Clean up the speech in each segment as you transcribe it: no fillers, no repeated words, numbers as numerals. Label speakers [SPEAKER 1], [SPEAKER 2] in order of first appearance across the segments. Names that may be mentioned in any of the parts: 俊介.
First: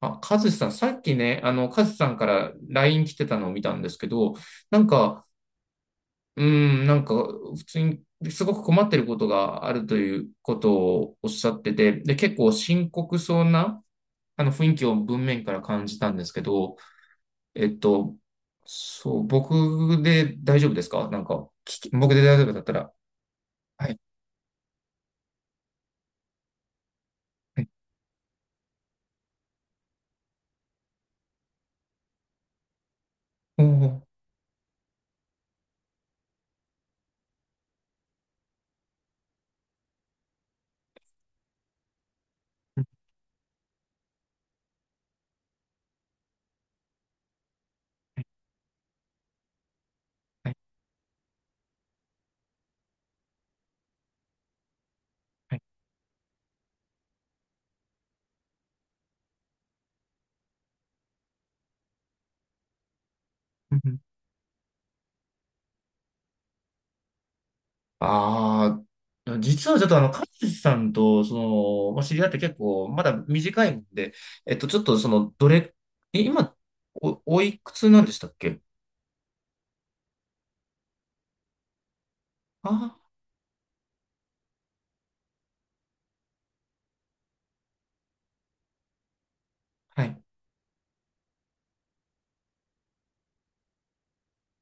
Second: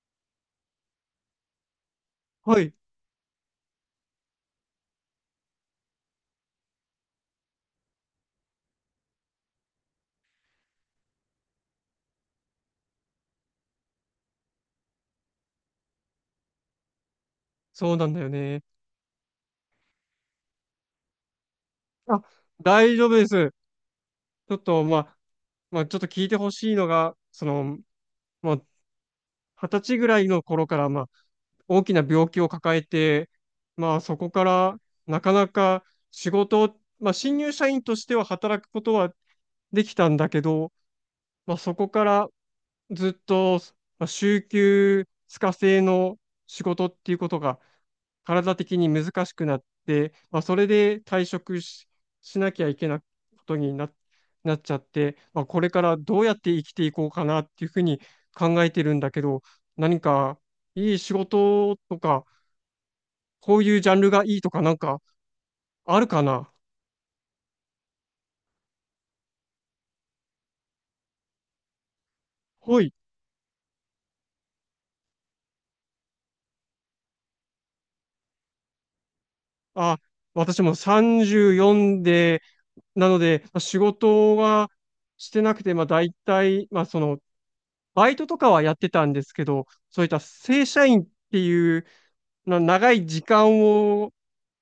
[SPEAKER 1] あ、カズさん、さっきね、カズさんから
[SPEAKER 2] はい、
[SPEAKER 1] ライン来てたのを見たんですけど、なんか、普通にすごく困ってることがあるということをおっしゃってて、で、結構深刻そうな、雰囲気を文面から感じたんですけど、えっ
[SPEAKER 2] そうなん
[SPEAKER 1] と、
[SPEAKER 2] だよね。
[SPEAKER 1] そう、僕で大丈夫ですかなんか、僕
[SPEAKER 2] あ、
[SPEAKER 1] で大丈夫だったら。
[SPEAKER 2] 大丈夫です。
[SPEAKER 1] はい。
[SPEAKER 2] ちょっと、まあ、ちょっと聞いてほしいのが、そ
[SPEAKER 1] はい。
[SPEAKER 2] の、まあ、二十歳ぐらいの頃から、まあ、大きな病気を抱えて、
[SPEAKER 1] お
[SPEAKER 2] まあ、
[SPEAKER 1] ー。
[SPEAKER 2] そこから、なかなか仕事を、まあ、新入社員としては働くことはできたんだけど、まあ、そこから、ずっと、まあ週休2日制の仕事っていうことが
[SPEAKER 1] はい
[SPEAKER 2] 体的に難しくなって、まあ、
[SPEAKER 1] はい
[SPEAKER 2] それで退職しなきゃいけないことなっちゃって、まあ、
[SPEAKER 1] はい
[SPEAKER 2] これからどうやって生きていこうかなっていうふうに考えてるんだけど、何かいい仕事とか、こう
[SPEAKER 1] は
[SPEAKER 2] いうジャ
[SPEAKER 1] い。
[SPEAKER 2] ンルがいいとかなんかあるかな。
[SPEAKER 1] ああ、実はちょっとカズさんと、の、まあ、知り合って結
[SPEAKER 2] は
[SPEAKER 1] 構、
[SPEAKER 2] い。
[SPEAKER 1] まだ短いんで、ちょっとその、どれ、え、今、お、おいくつなんでしたっけ？
[SPEAKER 2] あ、私も34で
[SPEAKER 1] あ
[SPEAKER 2] なので、ま、仕事はしてなくて、ま、大体、ま、その、バイトとかはやってたんですけど、そ
[SPEAKER 1] あー、
[SPEAKER 2] うい
[SPEAKER 1] は
[SPEAKER 2] った
[SPEAKER 1] い、
[SPEAKER 2] 正社員っていう、長い時間を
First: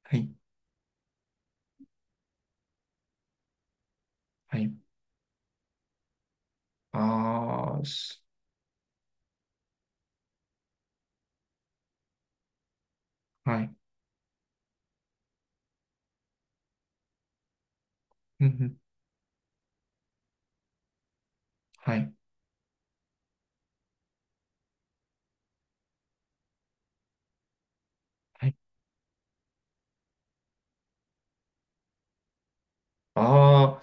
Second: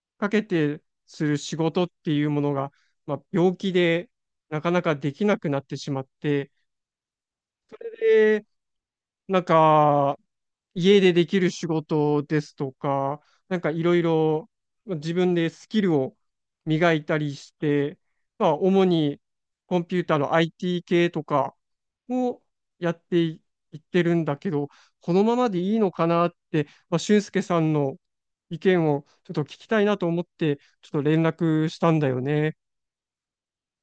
[SPEAKER 1] は
[SPEAKER 2] か
[SPEAKER 1] い、
[SPEAKER 2] けてする仕事っていうものが、まあ、病気で
[SPEAKER 1] は
[SPEAKER 2] なか
[SPEAKER 1] い。
[SPEAKER 2] なかできなくなってしまって、
[SPEAKER 1] ああ、す、
[SPEAKER 2] でなんか、家でできる仕事ですとか、な
[SPEAKER 1] は
[SPEAKER 2] んか
[SPEAKER 1] い、
[SPEAKER 2] いろいろ自分でスキルを磨いたりして、
[SPEAKER 1] う
[SPEAKER 2] ま
[SPEAKER 1] んう
[SPEAKER 2] あ、
[SPEAKER 1] ん、
[SPEAKER 2] 主にコンピューターの IT 系とか
[SPEAKER 1] はい、
[SPEAKER 2] をやってい、いってるんだけど、このままでいいのかなって、まあ、俊介さんの
[SPEAKER 1] はい。
[SPEAKER 2] 意見をちょっと聞きたいなと思って、ちょっと連絡したんだよね。
[SPEAKER 1] ああ、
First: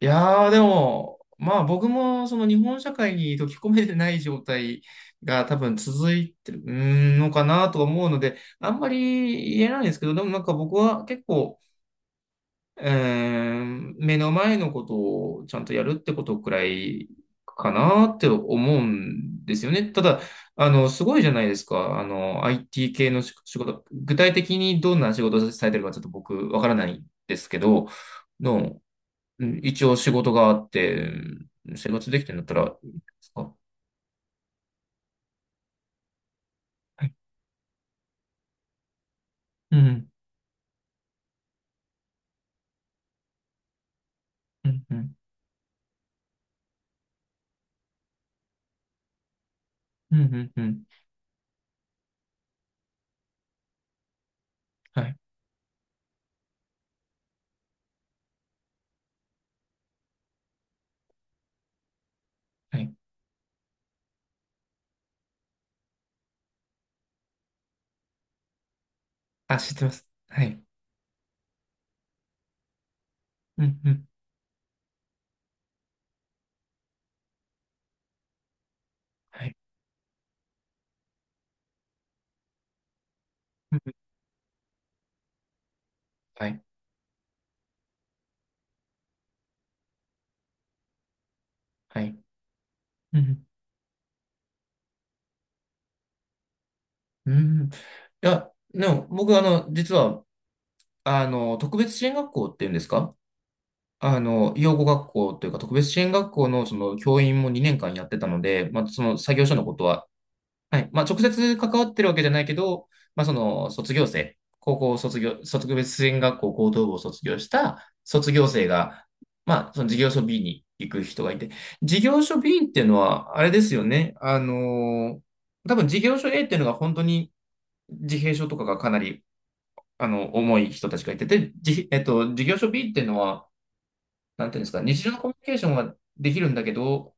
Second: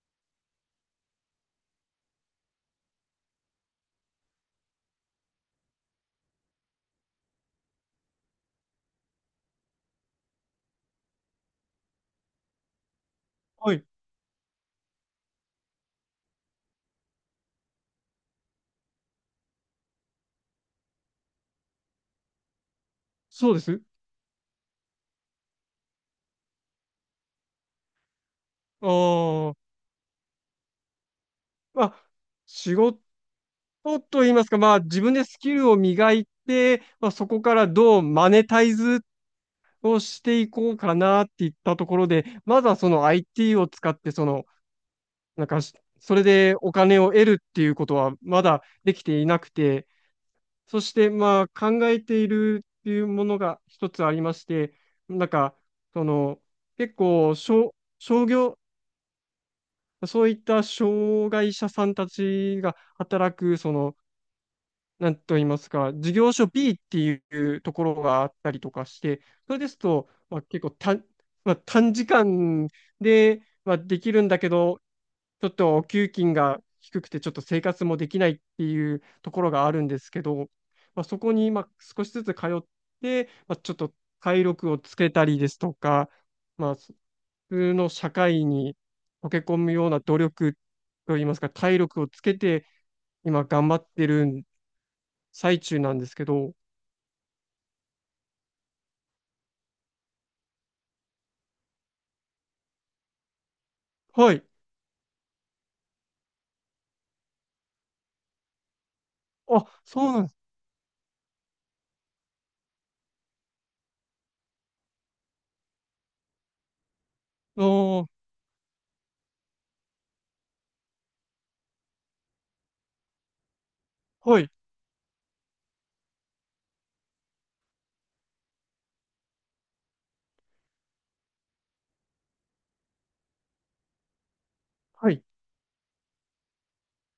[SPEAKER 1] いやー、でも、まあ僕もその日本社会に溶け込めてない状態が多分続いてるのかなと思うので、あんまり言えないんですけど、でもなんか僕は結構、うー
[SPEAKER 2] はい、
[SPEAKER 1] ん、目の前のことをちゃんとやるってことくらいかなって思うんですよね。ただ、すごいじゃないですか。IT 系の
[SPEAKER 2] そう
[SPEAKER 1] 仕
[SPEAKER 2] です。
[SPEAKER 1] 事、具体的にどんな仕事をされてるかちょっと僕わからないんですけど、の、
[SPEAKER 2] あ
[SPEAKER 1] うん、
[SPEAKER 2] あ、
[SPEAKER 1] 一応仕事があって、うん、
[SPEAKER 2] ま
[SPEAKER 1] 生
[SPEAKER 2] あ、
[SPEAKER 1] 活できてるんだった
[SPEAKER 2] 仕
[SPEAKER 1] らいいで
[SPEAKER 2] 事
[SPEAKER 1] すか。
[SPEAKER 2] と言いますか、まあ自分でスキルを磨いて、
[SPEAKER 1] は
[SPEAKER 2] まあ、
[SPEAKER 1] い。
[SPEAKER 2] そこからどうマネタイズ
[SPEAKER 1] う
[SPEAKER 2] を
[SPEAKER 1] ん、
[SPEAKER 2] していこうかなっていったところで、まずはその IT を使って、その、
[SPEAKER 1] うん、うん、
[SPEAKER 2] なんかし、それでお金を得るっていうことはまだできていなくて、
[SPEAKER 1] うん、うん、う
[SPEAKER 2] そ
[SPEAKER 1] ん。
[SPEAKER 2] してまあ考えているっていうものが一つありまして、
[SPEAKER 1] はい、
[SPEAKER 2] なんか、その、結構、商業、そういった障害者さんたちが
[SPEAKER 1] はい。
[SPEAKER 2] 働く、その、なんと言いますか、事業所 B っていうところがあったりとかして、そ
[SPEAKER 1] あ、
[SPEAKER 2] れで
[SPEAKER 1] 知っ
[SPEAKER 2] す
[SPEAKER 1] てます。
[SPEAKER 2] と、ま
[SPEAKER 1] は
[SPEAKER 2] あ、
[SPEAKER 1] い。
[SPEAKER 2] 結構短、まあ、短時間で、
[SPEAKER 1] う
[SPEAKER 2] まあ、
[SPEAKER 1] ん、う
[SPEAKER 2] で
[SPEAKER 1] ん、
[SPEAKER 2] きるんだけど、ちょっとお給金が低くて、ちょっと生活もできないっていうとこ
[SPEAKER 1] は
[SPEAKER 2] ろ
[SPEAKER 1] い。
[SPEAKER 2] があるんですけど、まあ、そこにまあ少しずつ通って、まあ、ちょっ
[SPEAKER 1] うんう
[SPEAKER 2] と
[SPEAKER 1] ん、
[SPEAKER 2] 体力をつけたりですとか、
[SPEAKER 1] はい、
[SPEAKER 2] まあ、普通の社会に溶け込むような努力といいますか、体
[SPEAKER 1] は
[SPEAKER 2] 力を
[SPEAKER 1] い。
[SPEAKER 2] つけて、
[SPEAKER 1] うんうん
[SPEAKER 2] 今頑張ってる最中なんですけど、
[SPEAKER 1] うん。いや、でも僕、実は、特別支援学校っていうんですか、
[SPEAKER 2] はい。
[SPEAKER 1] 養護学校というか、特別支援学校のその教員も2年間やってたので、まあ、その作業所の
[SPEAKER 2] あ、
[SPEAKER 1] ことは、
[SPEAKER 2] そうなんです。
[SPEAKER 1] はい、まあ、直接関わってるわけじゃないけど、まあ、その、卒業生、高校卒業、特別支援学校高等部を卒業し
[SPEAKER 2] あ
[SPEAKER 1] た
[SPEAKER 2] ー、
[SPEAKER 1] 卒業生が、まあ、その事業所 B に行く人がいて、事業所 B っていうのは、あれですよね、
[SPEAKER 2] はい。
[SPEAKER 1] 多分事業所 A っていうのが本当に、自閉症とかがかなり、重い人たちがいてて、じ、えっと、事業所 B っていうのは、なんていうんですか、日
[SPEAKER 2] は
[SPEAKER 1] 常の
[SPEAKER 2] い。
[SPEAKER 1] コミュニケーションはできるんだけど、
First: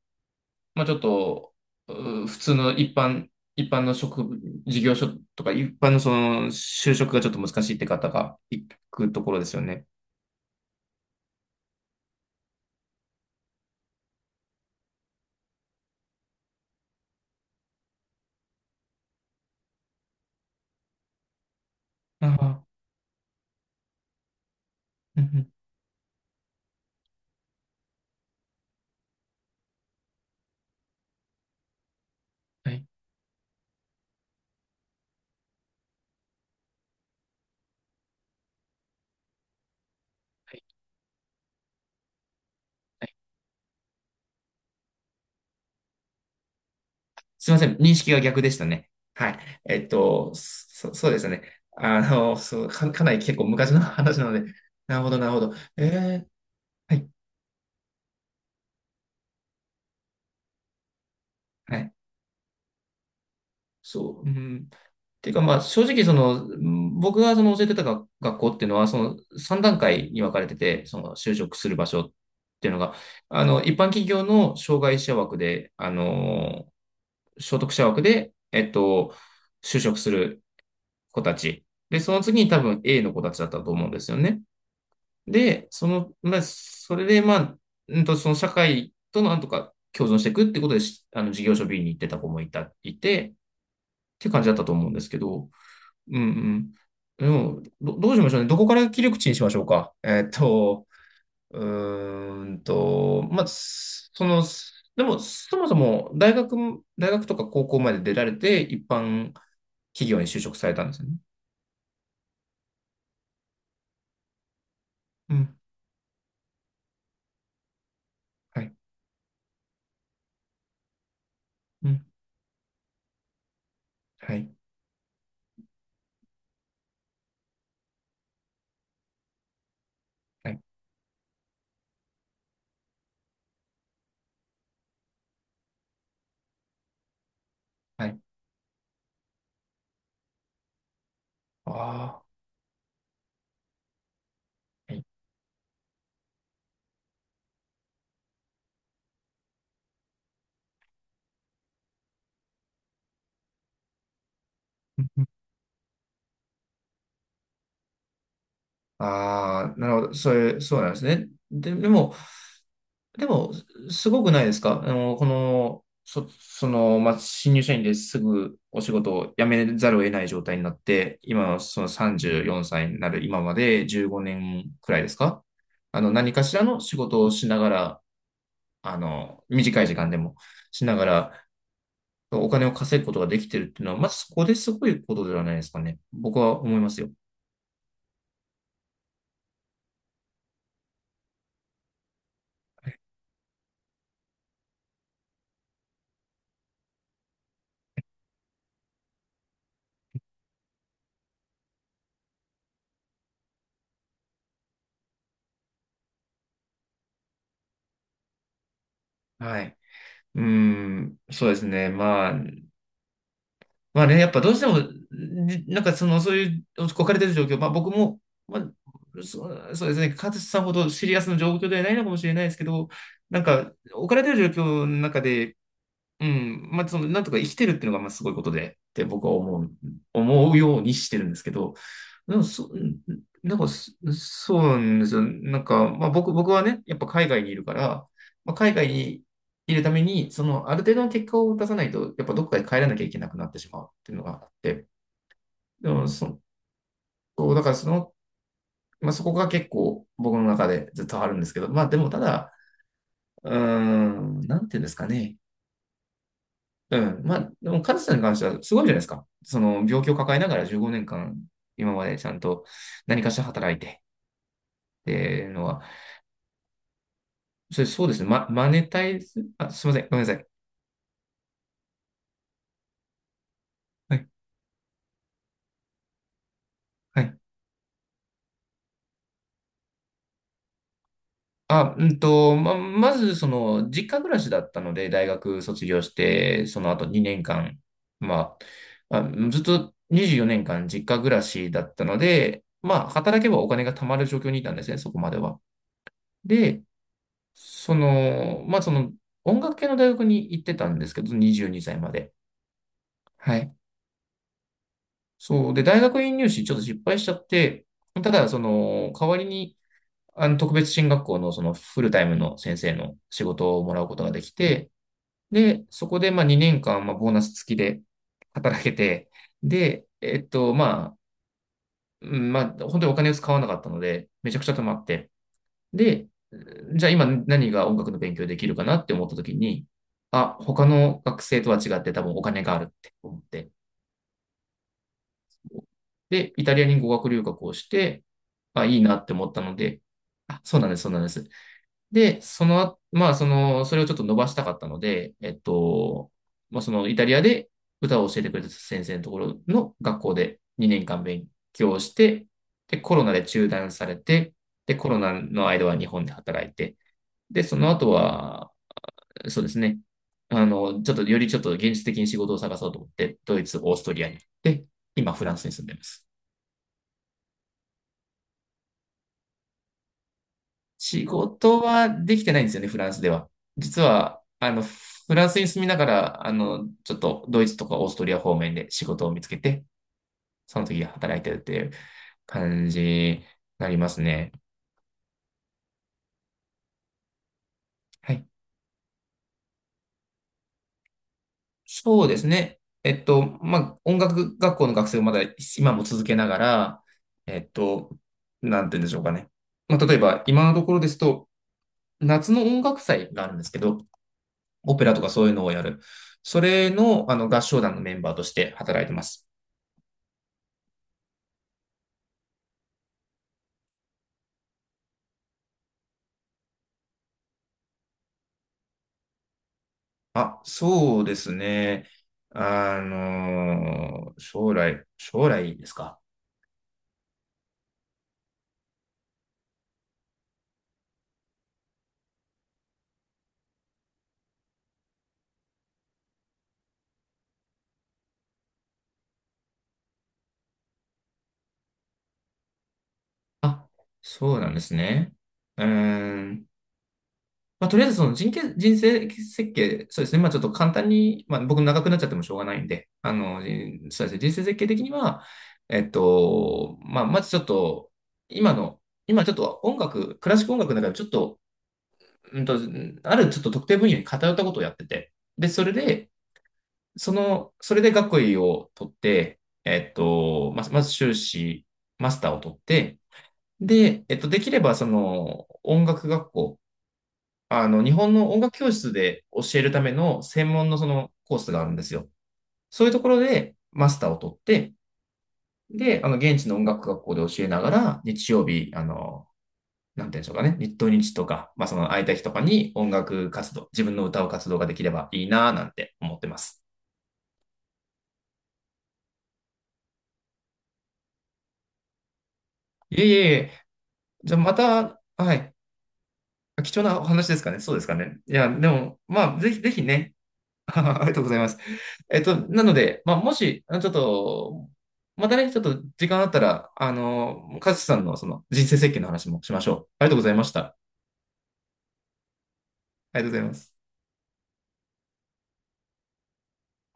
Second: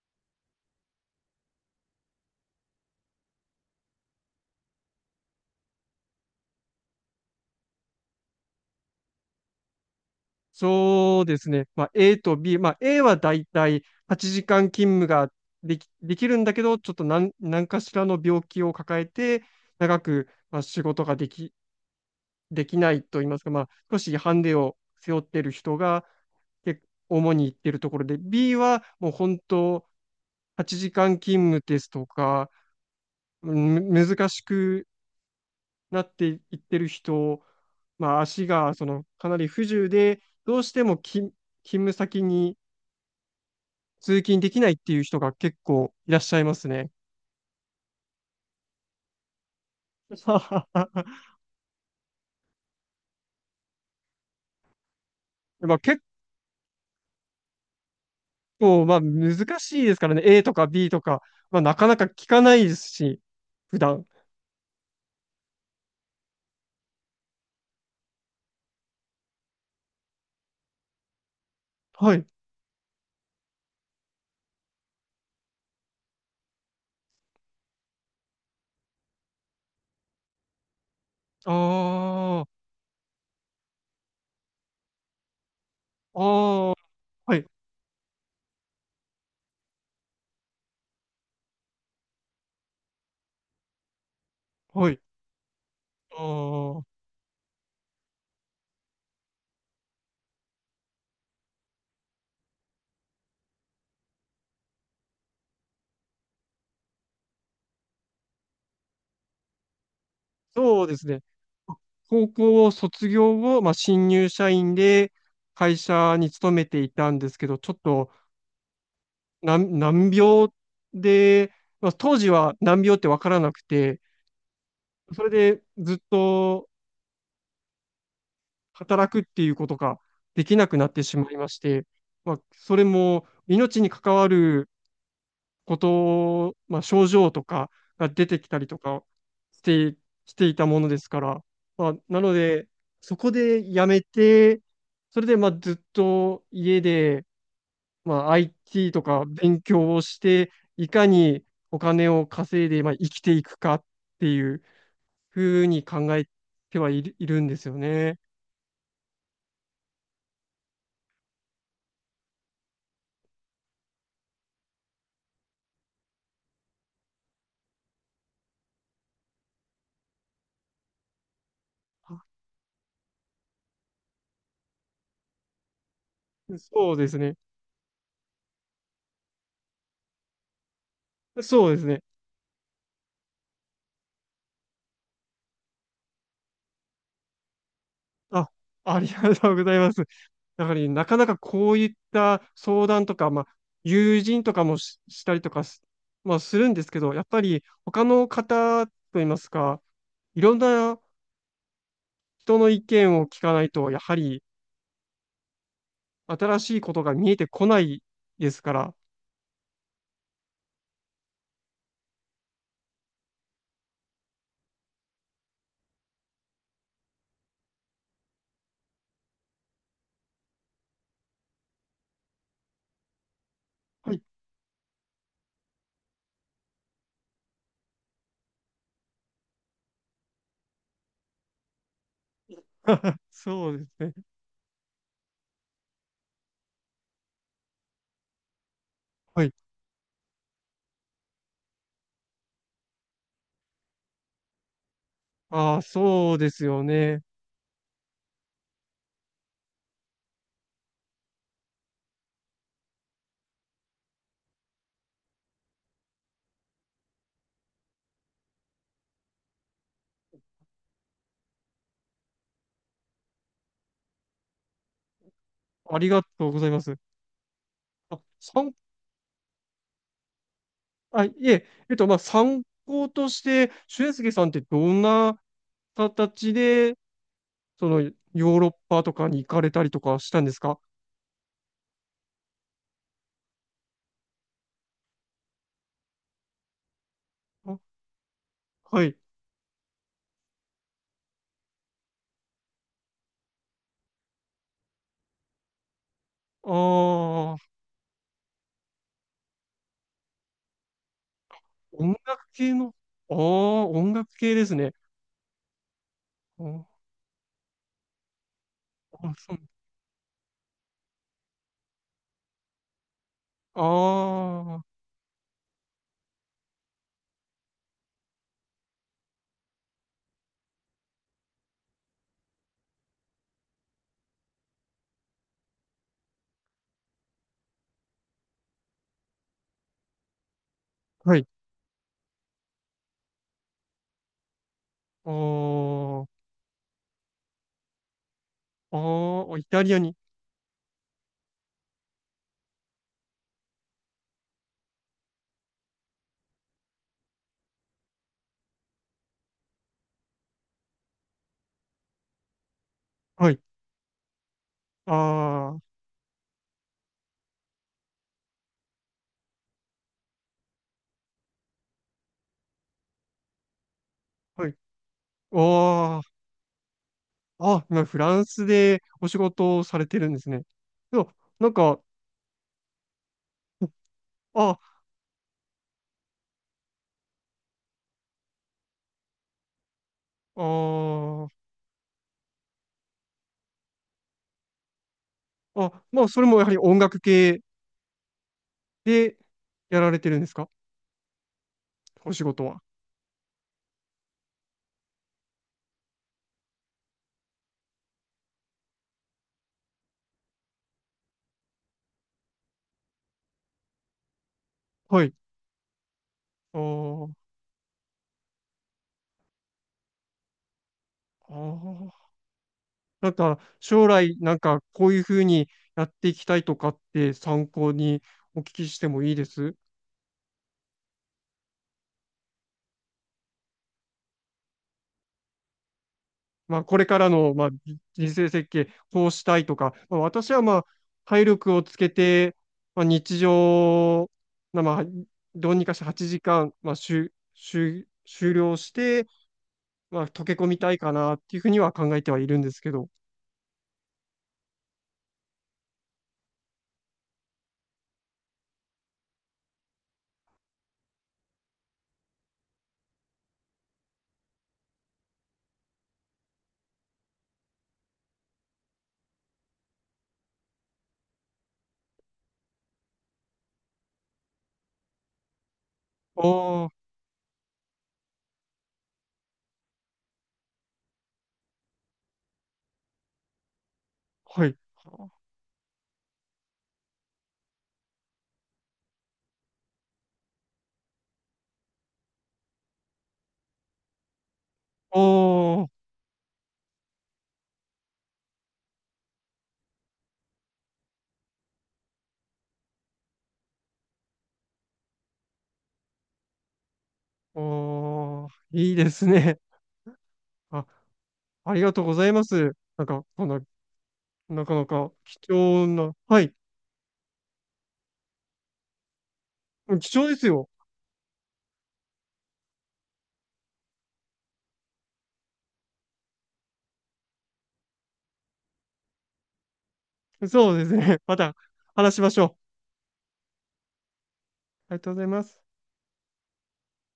[SPEAKER 1] まあちょっと、普通の一般、一般の職、事業所とか、一般のその、就職がちょっと難しいって方が行くところですよね。
[SPEAKER 2] そうですね。まあ、A と B。まあ、A はだいたい8時間勤務ができるんだけど、ちょっと何かしらの病気を抱えて、長く、まあ、仕事が
[SPEAKER 1] ああ、
[SPEAKER 2] できないと言いますか、まあ、少しハンデを背負
[SPEAKER 1] う
[SPEAKER 2] っ
[SPEAKER 1] んう
[SPEAKER 2] ている
[SPEAKER 1] ん、
[SPEAKER 2] 人が、結構主に行ってるところで、B はもう本当、8時間勤務ですとか、
[SPEAKER 1] はい
[SPEAKER 2] 難しくなっていってる人、まあ、足がそのかなり不自由で、
[SPEAKER 1] は
[SPEAKER 2] ど
[SPEAKER 1] い
[SPEAKER 2] うしても勤務先に
[SPEAKER 1] はい、
[SPEAKER 2] 通勤できないっていう人が結構いらっしゃいますね。
[SPEAKER 1] すいません、認識が逆でしたね。はい。そうです ね。かなり結構昔の話なので、なるほど、なるほど。
[SPEAKER 2] まあ、結
[SPEAKER 1] えー、はい
[SPEAKER 2] 構、まあ、難しいですからね。A とか B とか、まあ、な
[SPEAKER 1] は
[SPEAKER 2] か
[SPEAKER 1] い、
[SPEAKER 2] なか聞かないですし、普段。
[SPEAKER 1] そう。うん。ていうか、まあ、正直、その、うん、僕がその教えてた学校っていうのは、その3段階に分かれてて、その就職する場所っ
[SPEAKER 2] はい。
[SPEAKER 1] ていうのが、一般企業の障害者枠で、所得者枠で、就職する子たち。で、そ
[SPEAKER 2] あ
[SPEAKER 1] の次に多分 A の子たちだったと思うんですよね。で、その、
[SPEAKER 2] あ、
[SPEAKER 1] まあ、
[SPEAKER 2] ああ、
[SPEAKER 1] それで、ま
[SPEAKER 2] はい、
[SPEAKER 1] あ、その社会となんとか共存していくってことで、事業所 B に行ってた子もいて、っていう感じだったと思う
[SPEAKER 2] は
[SPEAKER 1] んで
[SPEAKER 2] い。
[SPEAKER 1] すけど、う
[SPEAKER 2] あ
[SPEAKER 1] ん
[SPEAKER 2] あ、
[SPEAKER 1] うん。でも、どうしましょうね。どこから切り口にしましょうか。まあ、その、でも、そもそも大学、大学とか高校まで出られて、一般企業に就職された
[SPEAKER 2] そう
[SPEAKER 1] んで
[SPEAKER 2] で
[SPEAKER 1] す
[SPEAKER 2] す
[SPEAKER 1] よね。
[SPEAKER 2] ね。高校を卒業後、まあ、新入社員で
[SPEAKER 1] うん。
[SPEAKER 2] 会社に勤めていたんですけど、ちょっと
[SPEAKER 1] はい。
[SPEAKER 2] 難病で、
[SPEAKER 1] う
[SPEAKER 2] まあ、
[SPEAKER 1] ん。
[SPEAKER 2] 当時は難病ってわからなくて、
[SPEAKER 1] はい。
[SPEAKER 2] それでずっと働くっていうことがで
[SPEAKER 1] は
[SPEAKER 2] き
[SPEAKER 1] い。
[SPEAKER 2] なくなってしまいまして、まあ、それも命に関わることをまあ、症状とか
[SPEAKER 1] は
[SPEAKER 2] が
[SPEAKER 1] い。
[SPEAKER 2] 出てきたりとかして、していたものですから、
[SPEAKER 1] あ
[SPEAKER 2] まあ、な
[SPEAKER 1] あ。
[SPEAKER 2] ので、そこで辞めて、
[SPEAKER 1] はい。
[SPEAKER 2] それでまあずっと家でまあ、IT とか勉強をして、いかにお金を稼いで、まあ、生きていくかっていうふうに考えてはいるんですよね。
[SPEAKER 1] ああー、なるほど。そういう、そうなんですね。でも、すごくないですか、あの、この、そ、その、まあ、新入社員ですぐお仕事を辞めざるを得ない状態になって、今のその
[SPEAKER 2] あ、
[SPEAKER 1] 34歳になる今まで15年くらいですか、何かしらの
[SPEAKER 2] そ
[SPEAKER 1] 仕
[SPEAKER 2] うです
[SPEAKER 1] 事を
[SPEAKER 2] ね。
[SPEAKER 1] しながら、短い時間でもしながら、
[SPEAKER 2] そうですね。
[SPEAKER 1] お金を稼ぐことができてるっていうのは、まずそこですごいことではないですかね。僕は思いますよ。
[SPEAKER 2] あ、ありがとうございます。だから、なかなかこういった相談とか、まあ、友人とかもし、したりとかす、まあ、するんですけど、やっぱり他の方といいますか、いろんな人の意見を聞かないと、やはり新しいことが見えてこないですから。
[SPEAKER 1] はい。うーん、そうですね。まあ、まあね、やっぱどうしても、なんかその、そういう置かれてる状況、まあ僕も、まあ、そうですね、勝さんほどシリアスな状況ではないのかもしれないですけど、なんか置
[SPEAKER 2] は
[SPEAKER 1] かれ
[SPEAKER 2] い。
[SPEAKER 1] てる状況の中で、うん。まあ、その、なんとか生きてるっていうのが、まあ、すごいことで、って僕は思うようにしてるんですけど、でも、
[SPEAKER 2] そうですね。
[SPEAKER 1] そうなんですよ。なんか、まあ、僕はね、やっぱ海外にいるから、まあ、海外に
[SPEAKER 2] はい。
[SPEAKER 1] いるために、その、ある程度の結果を出さないと、やっぱどっかで帰らなきゃいけなくなってしまうっていうのがあって、
[SPEAKER 2] ああ、
[SPEAKER 1] でも、
[SPEAKER 2] そうですよね。
[SPEAKER 1] そうだからその、まあ、そこが結構僕の中でずっとあるんですけど、まあ、でも、ただ、うーん、なんていうんですかね。うん。まあ、でも、カズさんに関してはすごいじゃないですか。その、病気を抱えながら15年間、今までちゃんと何かしら働いて、っていうのは、
[SPEAKER 2] ありがとうございます。
[SPEAKER 1] それ、そうで
[SPEAKER 2] あ、
[SPEAKER 1] すね。マ
[SPEAKER 2] 参
[SPEAKER 1] ネタイズ、あ、すいません。ごめんなさい。
[SPEAKER 2] あ、いえ、まあ、参考として、俊
[SPEAKER 1] はい。
[SPEAKER 2] 介さんってどんな形で、
[SPEAKER 1] はい。
[SPEAKER 2] その、ヨーロッパとかに行かれたりとかしたんですか？
[SPEAKER 1] あ、まず、その、実家暮らしだったので、大学卒業して、その後2年
[SPEAKER 2] あ、
[SPEAKER 1] 間、ま
[SPEAKER 2] はい。
[SPEAKER 1] あ、あ、ずっと24年間実家暮らしだったので、まあ、働けばお金が貯まる状況にいたんですね、そこまでは。
[SPEAKER 2] あ
[SPEAKER 1] で、
[SPEAKER 2] あ、
[SPEAKER 1] その、まあ、その、音楽系の大学に行ってたんですけど、22歳ま
[SPEAKER 2] 音
[SPEAKER 1] で。
[SPEAKER 2] 楽系の、ああ、
[SPEAKER 1] はい。
[SPEAKER 2] 音楽系ですね。
[SPEAKER 1] そう。で、大学院入
[SPEAKER 2] あ
[SPEAKER 1] 試ちょっと
[SPEAKER 2] ー、
[SPEAKER 1] 失敗しちゃって、ただ、その、
[SPEAKER 2] あ
[SPEAKER 1] 代わり
[SPEAKER 2] そう。
[SPEAKER 1] に、特別進学校のそのフルタイムの先生の仕事をもらうことがで
[SPEAKER 2] あ
[SPEAKER 1] き
[SPEAKER 2] あ、
[SPEAKER 1] て、で、そこで、まあ、2年間、まあ、ボーナス付きで働けて、で、まあ、本当にお金を使わなかったので、めちゃくちゃ貯まって、で、じゃあ今何が音楽の勉強できるかなって思った時に、あ、他の
[SPEAKER 2] は
[SPEAKER 1] 学
[SPEAKER 2] い。
[SPEAKER 1] 生とは違って多分お金があるって思って。
[SPEAKER 2] あ
[SPEAKER 1] で、イタリアに語学留学をして、あ、
[SPEAKER 2] あ、
[SPEAKER 1] いいなって思っ
[SPEAKER 2] ああ、
[SPEAKER 1] た
[SPEAKER 2] イ
[SPEAKER 1] の
[SPEAKER 2] タリア
[SPEAKER 1] で、
[SPEAKER 2] に。
[SPEAKER 1] あ、そうなんです。で、その後、それをちょっと伸ばしたかったので、まあ、そのイタリアで歌を教えてくれた先生のところの学校で2年間勉強して、で、コロナで
[SPEAKER 2] はい。
[SPEAKER 1] 中断されて、で、コロナの
[SPEAKER 2] あ
[SPEAKER 1] 間は日本で働いて、で、その後は、そうですね。ちょっと、よりちょっと現実的に仕事を探そうと思って、ドイツ、オーストリアに行っ
[SPEAKER 2] あ、はい。
[SPEAKER 1] て、今、フランスに住んでま
[SPEAKER 2] あ
[SPEAKER 1] す。
[SPEAKER 2] あ、あ、フランスでお仕事をされてるんですね。で
[SPEAKER 1] 仕
[SPEAKER 2] も、なん
[SPEAKER 1] 事
[SPEAKER 2] か、
[SPEAKER 1] はできてないんですよね、フランスでは。実は、
[SPEAKER 2] あ、
[SPEAKER 1] フランスに住みながら、ちょっと、ドイツとかオーストリア方面で仕事を見つけて、その時働い
[SPEAKER 2] あ
[SPEAKER 1] てるっ
[SPEAKER 2] ー、
[SPEAKER 1] ていう感じになりますね。
[SPEAKER 2] あ、まあ、それもやはり音楽系
[SPEAKER 1] はい。
[SPEAKER 2] でやられてるんですか？
[SPEAKER 1] そう
[SPEAKER 2] お
[SPEAKER 1] で
[SPEAKER 2] 仕
[SPEAKER 1] す
[SPEAKER 2] 事
[SPEAKER 1] ね。
[SPEAKER 2] は。
[SPEAKER 1] まあ、音楽学校の学生をまだ今も続けながら、えっと、なんて言うんでしょうかね。まあ、例えば、今のところですと、夏の音楽祭があるんですけど、オペラと
[SPEAKER 2] は
[SPEAKER 1] か
[SPEAKER 2] い。
[SPEAKER 1] そういうのをやる。そ
[SPEAKER 2] あ
[SPEAKER 1] れの、
[SPEAKER 2] ー、
[SPEAKER 1] 合唱団のメンバーとして働いてます。
[SPEAKER 2] あー、なんか、将来、なんか、こういうふうにやっていきたいとかって参考にお聞きしてもいいです
[SPEAKER 1] あ、そうですね。将来ですか？
[SPEAKER 2] まあ、これからの、まあ、人生設計、こうしたいとか、まあ、私は、まあ、体力をつけて、まあ、日常、まあ、どうにかして8時間、まあ、しゅしゅ終了して、まあ、溶け込みたいかなっていうふうには考えてはいるんですけど。
[SPEAKER 1] あ、そうなんですね。うーん。まあ、とりあえずその人生設計、そうですね。まあ、ちょっと簡単に、まあ、僕長くなっちゃってもしょうがないんで、そうですね。人生設計的には、まあ、まずちょっと、今の、今ちょっと音楽、クラシック音楽の中でちょっと、うんと、あるちょっと特定分野に偏ったことをやってて、で、それで、
[SPEAKER 2] ああ、
[SPEAKER 1] その、それで学位を取って、えっと、まず、まず修士、マスターを取って、で、で
[SPEAKER 2] は
[SPEAKER 1] き
[SPEAKER 2] い。
[SPEAKER 1] れば、その、音楽学校、日本の音楽教室で教えるための専門のそのコースがあるんですよ。そういうところでマスターを取って、
[SPEAKER 2] おー、
[SPEAKER 1] で、現地の音楽学校で教えながら、日曜日、なんて言うんでしょうかね、日当日とか、まあ、その空いた日とかに音楽活動、自分の歌う活動ができればいいなぁなんて思ってます。
[SPEAKER 2] おー、いいですね。あ、ありがとうございます。なん
[SPEAKER 1] いえ
[SPEAKER 2] か、
[SPEAKER 1] いえ
[SPEAKER 2] こん
[SPEAKER 1] い
[SPEAKER 2] な、
[SPEAKER 1] え、じゃあ
[SPEAKER 2] な
[SPEAKER 1] ま
[SPEAKER 2] かなか
[SPEAKER 1] た、
[SPEAKER 2] 貴
[SPEAKER 1] はい、
[SPEAKER 2] 重な、はい、
[SPEAKER 1] 貴重なお話ですかね、そうですかね。いや、でも、まあ、ぜひぜひ
[SPEAKER 2] 貴重
[SPEAKER 1] ね、
[SPEAKER 2] ですよ。
[SPEAKER 1] ありがとうございます。なので、まあ、もし、ちょっと、またね、ちょっと時間あったら、カズさんのその人生設計の話もしましょう。ありがとうございまし
[SPEAKER 2] そう
[SPEAKER 1] た。
[SPEAKER 2] で
[SPEAKER 1] あ
[SPEAKER 2] すね。また話しましょう。
[SPEAKER 1] りがとうございます。
[SPEAKER 2] ありがとうございます。